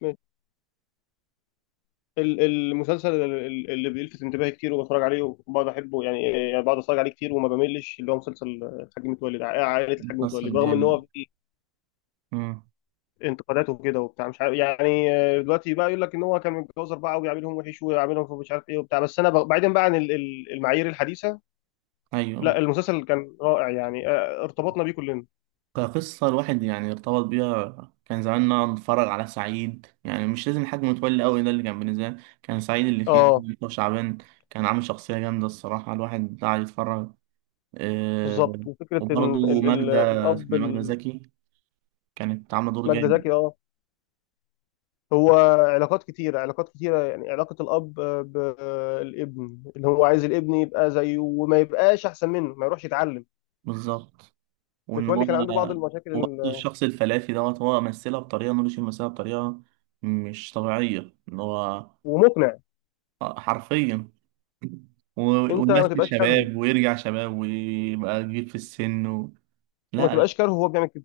ماشي. المسلسل اللي بيلفت انتباهي كتير وبتفرج عليه وبقعد احبه يعني بقعد اتفرج عليه كتير وما بملش اللي هو مسلسل الحاج متولي ده، عائله الحاج مصر متولي، رغم ان جامد. هو فيه مم. انتقادات وكده وبتاع مش عارف يعني. دلوقتي بقى يقول لك ان هو كان متجوز اربعه وبيعاملهم وحش ويعاملهم في مش عارف ايه وبتاع، بس انا بعيدا بقى عن المعايير الحديثه. أيوة. لا المسلسل كان رائع يعني. ارتبطنا بيه كلنا. كقصة الواحد يعني ارتبط بيها، كان زماننا نتفرج على سعيد، يعني مش لازم حد متولي أوي، ده اللي كان بالنسبة لي. كان سعيد اللي فيه اه دكتور شعبان كان عامل شخصية جامدة، الصراحة الواحد قاعد يتفرج. آه، بالظبط، وفكره ان وبرضه ماجدة، الاب اسمها ماجدة زكي، كانت عاملة دور ماجدة جامد. زكي اه. هو علاقات كتيرة علاقات كتيرة، يعني علاقة الأب بالابن اللي هو عايز الابن يبقى زيه وما يبقاش أحسن منه، ما يروحش يتعلم. بالظبط. وإن هو متولي كان عنده بعض المشاكل وبرضه الشخص الفلافي دوت، هو مثلها بطريقة نور الشريف، مثلها بطريقة مش طبيعية إن هو ومقنع. حرفيا. و- أنت ما ويمثل تبقاش كارهه، شباب ويرجع شباب ويبقى كبير في السن وما لا لا. تبقاش كارهه وهو بيعمل كده.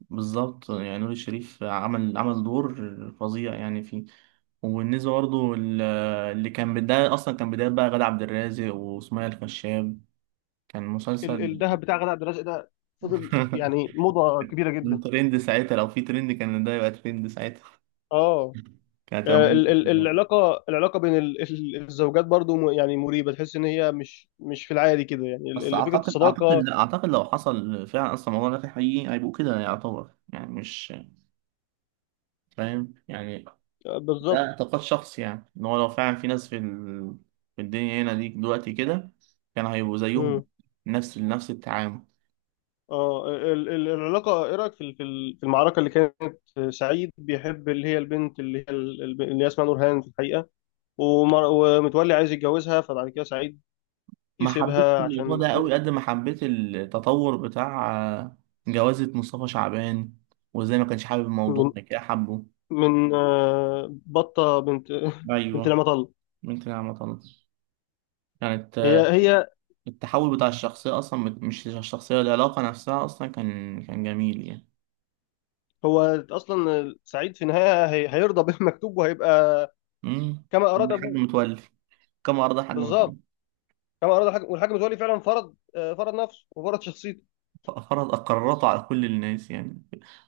بالظبط، يعني نور الشريف عمل دور فظيع يعني فيه. وبالنسبة برضه اللي كان بداية، أصلا كان بداية بقى غادة عبد الرازق وسمية الخشاب، كان مسلسل الذهب بتاع غادة عبد الرازق ده فضل يعني موضة كبيرة من جدا. ترند ساعتها، لو في ترند كان ده يبقى ترند ساعتها. اه كانت هتعمل- العلاقة بين الزوجات برضو يعني مريبة، تحس إن هي مش في العادي كده، يعني بس فكرة أعتقد الصداقة. لا أعتقد لو حصل فعلا أصلا الموضوع ده في حقيقي، هيبقوا كده، يعتبر يعني مش فاهم يعني. ده بالظبط. اعتقاد شخصي، يعني ان هو لو فعلا في ناس في في الدنيا هنا دي دلوقتي كده، كان هيبقوا زيهم، نفس التعامل. اه العلاقة، ايه رأيك في في المعركة اللي كانت؟ سعيد بيحب اللي هي البنت اللي هي اللي هي اسمها نورهان في الحقيقة، ومتولي عايز يتجوزها، فبعد كده سعيد ما حبيتش يسيبها الموضوع عشان ده ابوه. قوي قد ما حبيت التطور بتاع آه، جوازة مصطفى شعبان، وازاي ما كانش حابب الموضوع من ده، كده حبه. من بطة بنت بنت ايوه. لما طل. ممكن انا ما طلعتش. كانت هي آه، هي التحول بتاع الشخصية، اصلا مش الشخصية، العلاقة نفسها اصلا كان جميل يعني. هو اصلا سعيد في النهاية هيرضى بالمكتوب وهيبقى امم كما اراد لحد ابوه. متولي كم عرض حاجة. بالظبط، كما اراد الحاج. والحاج متولي فعلا فرض نفسه وفرض شخصيته. فرض قراراته على كل الناس، يعني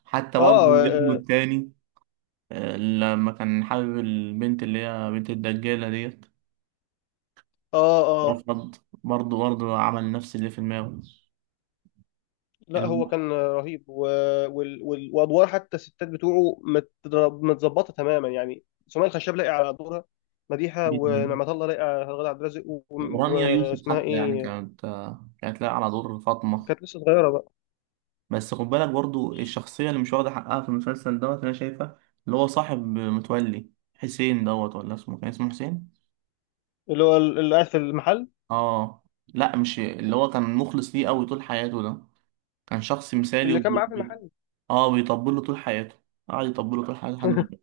حتى برضه اه، ابنه اه، التاني لما كان حابب البنت اللي هي بنت الدجالة ديت، اه، رفض. آه. برضه عمل نفس اللي في دماغه. لا هو الم- كان رهيب وادوار حتى الستات بتوعه متظبطه تماما، يعني سمية الخشاب لاقي على دورها مديحه، جدا. ونعمة الله لاقي على غادة عبد الرازق ورانيا يوسف واسمها حتى يعني ايه، كانت كانت لاقية على دور فاطمة. كانت لسه صغيره بقى. بس خد بالك برضه الشخصية اللي مش واخدة حقها في المسلسل دوت أنا شايفها، اللي هو صاحب متولي، حسين دوت، ولا اسمه كان اسمه حسين؟ اللي هو اللي قاعد في المحل، اه، لا مش اللي هو كان مخلص ليه قوي طول حياته ده، كان شخص مثالي. اللي و... كان معاه في المحل. اه، بيطبل له طول حياته، قعد يطبل له طول حياته لحد ما اتجوز.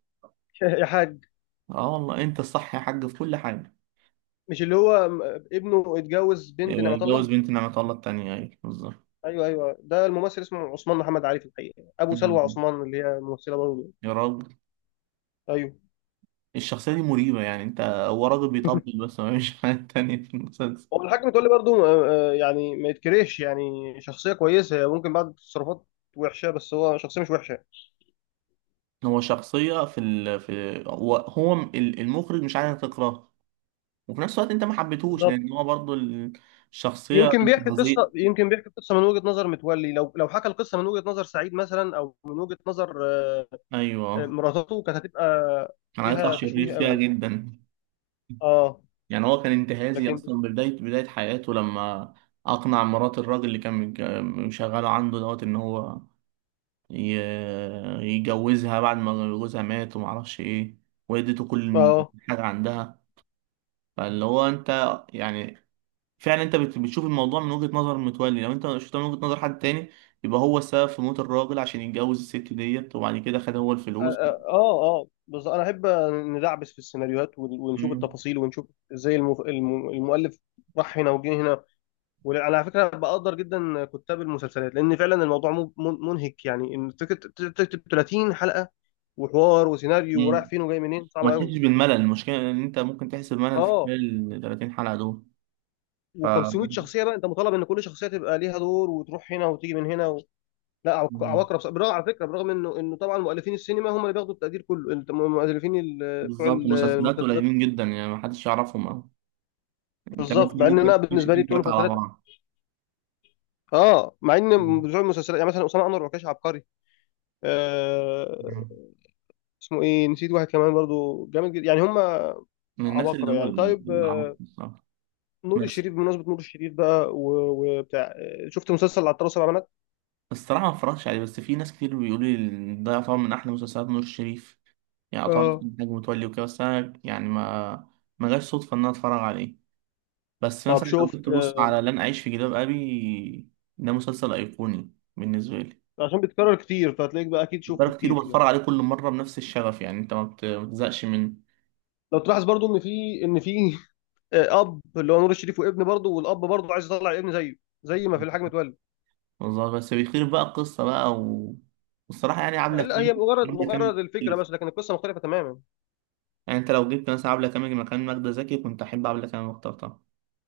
يا حاج. اه، والله انت الصح يا حاج في كل حاجه. مش اللي هو ابنه اتجوز بنت نعمة اتجوز الله. بنت نعمة الله التانية، ايوه بالظبط. ايوه، ايوه، ده الممثل اسمه عثمان محمد علي في الحقيقه، ابو سلوى أيوة. عثمان اللي هي ممثله برضه. يا راجل، ايوه. الشخصية دي مريبة، يعني انت هو راجل بيطبل بس ما فيش حاجة تانية في المسلسل. هو الحاكم تقول لي برضه. يعني ما يتكرهش، يعني شخصيه كويسه هي، ممكن بعض التصرفات وحشه بس هو شخصيه مش وحشه. هو شخصية في ال... في هو هو ال- المخرج مش عايز تكرهه، وفي نفس الوقت انت ما حبيتهوش بالظبط. لان هو برضو الشخصية انتهازية. يمكن بيحكي قصه من وجهه نظر متولي، لو حكى القصه من وجهه نظر سعيد مثلا، او من وجهه نظر ايوه، مراتته كانت هتبقى كان هيطلع فيها شرير تشويه قوي فيها يعني. جدا. اه يعني هو كان انتهازي لكن. اصلا من بدايه حياته، لما اقنع مرات الراجل اللي كان مشغله عنده دوت ان هو ي- يجوزها، بعد ما جوزها مات وما اعرفش ايه، واديته كل اه، حاجه عندها. فاللي هو انت يعني فعلا انت بتشوف الموضوع من وجهه نظر متولي، لو انت شفته من وجهه نظر حد تاني، يبقى هو السبب في موت الراجل عشان يتجوز الست ديت وبعد كده خد هو اه، الفلوس. اه، آه. بس انا احب ندعبس في السيناريوهات ونشوف مم. التفاصيل ونشوف ازاي المؤلف راح هنا وجه هنا. وعلى فكره بقدر جدا كتاب المسلسلات، لان فعلا الموضوع منهك، يعني ان تكتب 30 حلقه وحوار وسيناريو، ورايح مم. فين وجاي منين، صعب وما قوي. تحسش بالملل، المشكله ان انت ممكن تحس بملل في اه خلال ال 30 حلقه و500 دول. شخصيه بقى، انت مطالب ان كل شخصيه تبقى ليها دور، وتروح هنا وتيجي من هنا لا مم. عبقرة. بالرغم على فكره، برغم انه طبعا مؤلفين السينما هم اللي بياخدوا التقدير كله، انت مؤلفين بتوع بالظبط، مسلسلات المسلسلات. قليلين جدا يعني ما حدش يعرفهم أوي، يعني كمان بالظبط، في مع ان ممكن انا تكون بالنسبه لي شايفين بتوع ثلاثة على المسلسلات بعض. اه، مع ان مم. بتوع المسلسلات يعني مثلا اسامه انور عكاش عبقري. آه مم. اسمه ايه، نسيت واحد كمان برضو جامد جدا، يعني هم من الناس اللي عباقرة هو يعني. طيب، اللي عملت الصراحة. نور بس الشريف. بمناسبة نور الشريف بقى وبتاع، شفت مسلسل العطار سبع بنات؟ الصراحة ما اتفرجتش عليه، بس في ناس كتير بيقولوا لي إن ده طبعا من أحلى مسلسلات نور الشريف، يعني طبعا اه إنتاج متولي وكده، بس أنا يعني ما جاش صدفة إن أنا أتفرج عليه. بس طب مثلا لو شفت كنت آه، بص على لن أعيش في جلباب أبي، ده مسلسل أيقوني بالنسبة لي، عشان بيتكرر كتير، فهتلاقيك بقى اكيد شفته بتفرج كتير كتير يعني. وبتفرج عليه كل مرة بنفس الشغف، يعني أنت ما بتزهقش منه. لو تلاحظ برضو ان في اب اللي هو نور الشريف وابن، برضو والاب برضو عايز يطلع الابن زيه، زي ما في الحاج متولي بالظبط، بس بيخير بقى القصة بقى والصراحة يعني آه، عبلة لا كامل، هي مجرد عبلة كامل مجرد الفكره مختلف. بس، لكن القصه مختلفه تماما. يعني أنت لو جبت مثلا عبلة كامل مكان منى زكي، كنت أحب عبلة كامل واخترتها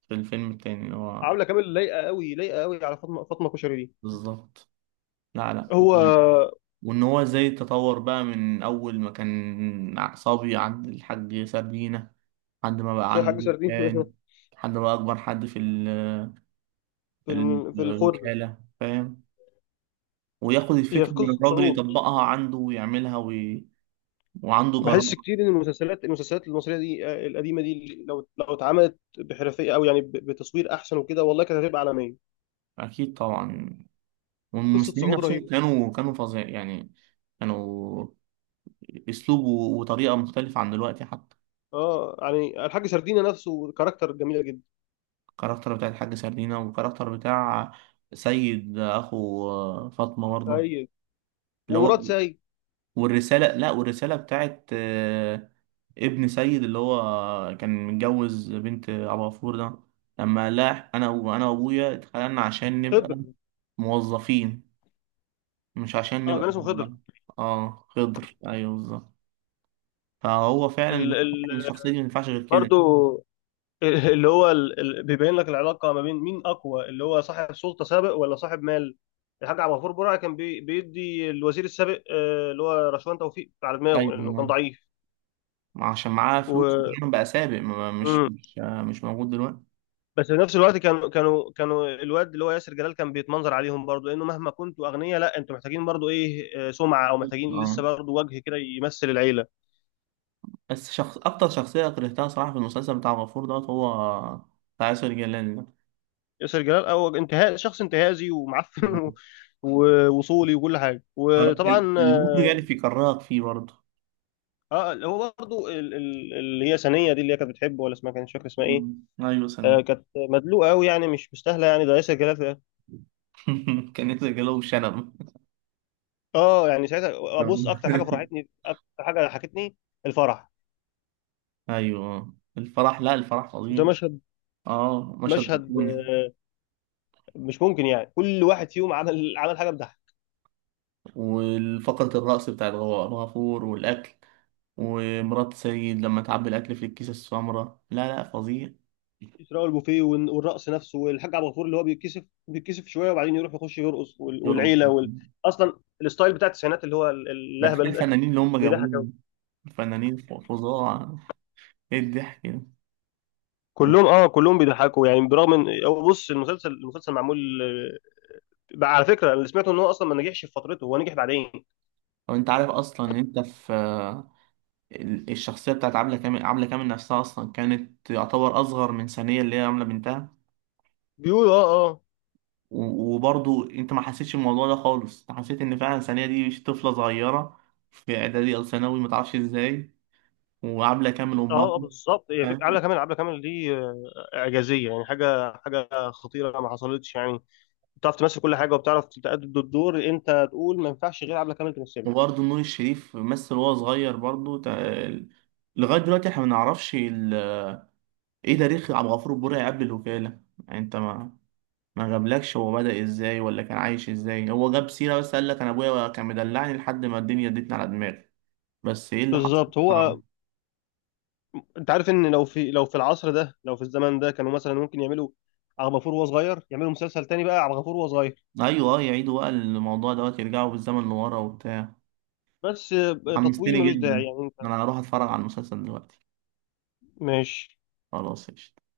في الفيلم التاني اللي هو عامله كامل لايقه قوي، لايقه قوي على فاطمه كشري دي. بالظبط. لا لا. هو وإن هو إزاي تطور بقى من أول ما كان صبي عند الحاج سردينة، لحد ما بقى حاج عنده سردين. كان، لحد ما بقى أكبر حد في في في الخرده. الوكالة، فاهم. وياخد هي الفكرة في من قصه الراجل، صعود. يطبقها عنده ويعملها وعنده جرأة. بحس كتير ان المسلسلات المصريه دي القديمه دي، لو اتعملت بحرفيه، او يعني بتصوير احسن وكده، والله كانت هتبقى عالميه. أكيد طبعا، قصه والممثلين صعود نفسهم رهيبه. كانوا فظيع يعني. كانوا اسلوب وطريقه مختلفه عن دلوقتي حتى. اه يعني الحاج سردينه نفسه كاركتر جميله جدا. الكاركتر بتاع الحاج سردينة، والكاركتر بتاع سيد اخو فاطمه برضه، سيد، اللي ومراد، هو، سيد، والرساله لا والرساله بتاعت ابن سيد اللي هو كان متجوز بنت ابو غفور ده، لما لا انا وابويا اتخلقنا عشان خضر. نبقى موظفين، مش عشان اه كان اسمه نبقى. خضر. اه، خضر، ايوه بالظبط. فهو فعلا ال هو ال الشخصية دي ما ينفعش غير كده. برضو. اللي هو ال ال بيبين لك العلاقه ما بين مين اقوى، اللي هو صاحب سلطه سابق ولا صاحب مال. الحاج عبد الغفور برعي كان بيدي الوزير السابق اللي هو رشوان توفيق على دماغه، لانه كان ايوه، ضعيف ما عشان معاه فلوس و... دايما بقى سابق، مش موجود دلوقتي. بس في نفس الوقت، كانوا الواد اللي هو ياسر جلال كان بيتمنظر عليهم برضو، لانه مهما كنتوا اغنياء لا انتوا محتاجين برضو ايه، سمعه، او محتاجين اه، لسه برضو وجه كده يمثل العيله. بس شخص اكتر شخصية كرهتها صراحة في المسلسل بتاع غفور دوت، هو بتاع ياسر جلال ده. ياسر جلال او انتهاء، شخص انتهازي ومعفن ووصولي وكل حاجه، وطبعا المخرج يعني اه. في كرهك فيه برضه. اللي هو برضو اللي هي سنيه دي اللي هي كانت بتحبه، ولا اسمها، كانت مش فاكر اسمها مم. ايه. ايوه، سنة. آه كانت مدلوقه قوي يعني، مش مستاهله يعني ده ياسر جلال ده. كان ياسر جلال وشنب. اه يعني ساعتها. ابص، اكتر حاجه فرحتني اكتر حاجه ضحكتني الفرح. ايوه. الفرح، لا الفرح ده فظيعي. مشهد، اه، مشهد مشهد ايقوني. مش ممكن، يعني كل واحد فيهم عمل حاجه بتضحك. والفقرة الرقص بتاع الغفور، والاكل، ومرات سيد لما تعبي الأكل في الكيسة السمراء، لا لا، فظيع. اسراء، البوفيه، والرقص نفسه، والحاج عبد الغفور اللي هو بيتكسف شويه وبعدين يروح يخش يرقص، يرقص. والعيله اصلا الستايل بتاع التسعينات اللي هو ده كفاية اللهبل ده الفنانين اللي هم بيضحك قوي. جابوهم، فنانين فظاع. ايه الضحك ده. كلهم و- اه، كلهم بيضحكوا يعني. برغم ان هو، بص، المسلسل معمول بقى على فكره، اللي سمعته ان هو اصلا ما نجحش في فترته، هو نجح بعدين وانت عارف اصلا ان انت في الشخصيه بتاعت عبله كامل، عبله كامل نفسها اصلا كانت يعتبر اصغر من ثانيه اللي هي عامله بنتها، بيقول. اه، اه، وبرضو انت ما حسيتش الموضوع ده خالص، انت حسيت ان فعلا ثانيه دي طفله صغيره في اعدادي او ثانوي ما تعرفش ازاي، وعبله كامل اه، امها. آه، بالظبط. هي عبلة كامل دي اعجازيه يعني، حاجه حاجه خطيره ما حصلتش يعني، بتعرف تمثل كل حاجه وبتعرف تأدي الدور، انت تقول ما ينفعش غير عبله كامل تمثله. وبرضه نور الشريف مثل وهو صغير برضه لغاية دلوقتي احنا ما نعرفش ايه تاريخ عبد الغفور البرعي قبل الوكالة. يعني انت ما، جابلكش هو بدأ ازاي ولا كان عايش ازاي، هو جاب سيرة بس قال لك انا ابويا كان مدلعني لحد ما الدنيا ادتني على دماغي، بس ايه اللي حصل. بالظبط. آه. هو انت عارف ان، لو في العصر ده، لو في الزمن ده، كانوا مثلا ممكن يعملوا عبد الغفور وهو صغير، يعملوا مسلسل تاني بقى عبد الغفور وهو صغير. ايوه، اه، يعيدوا بقى الموضوع دوت، يرجعوا بالزمن لورا وبتاع. بس تطويل حمستني ملوش داعي جدا، يعني انت. انا هروح اتفرج على المسلسل دلوقتي. ماشي خلاص، قشطة.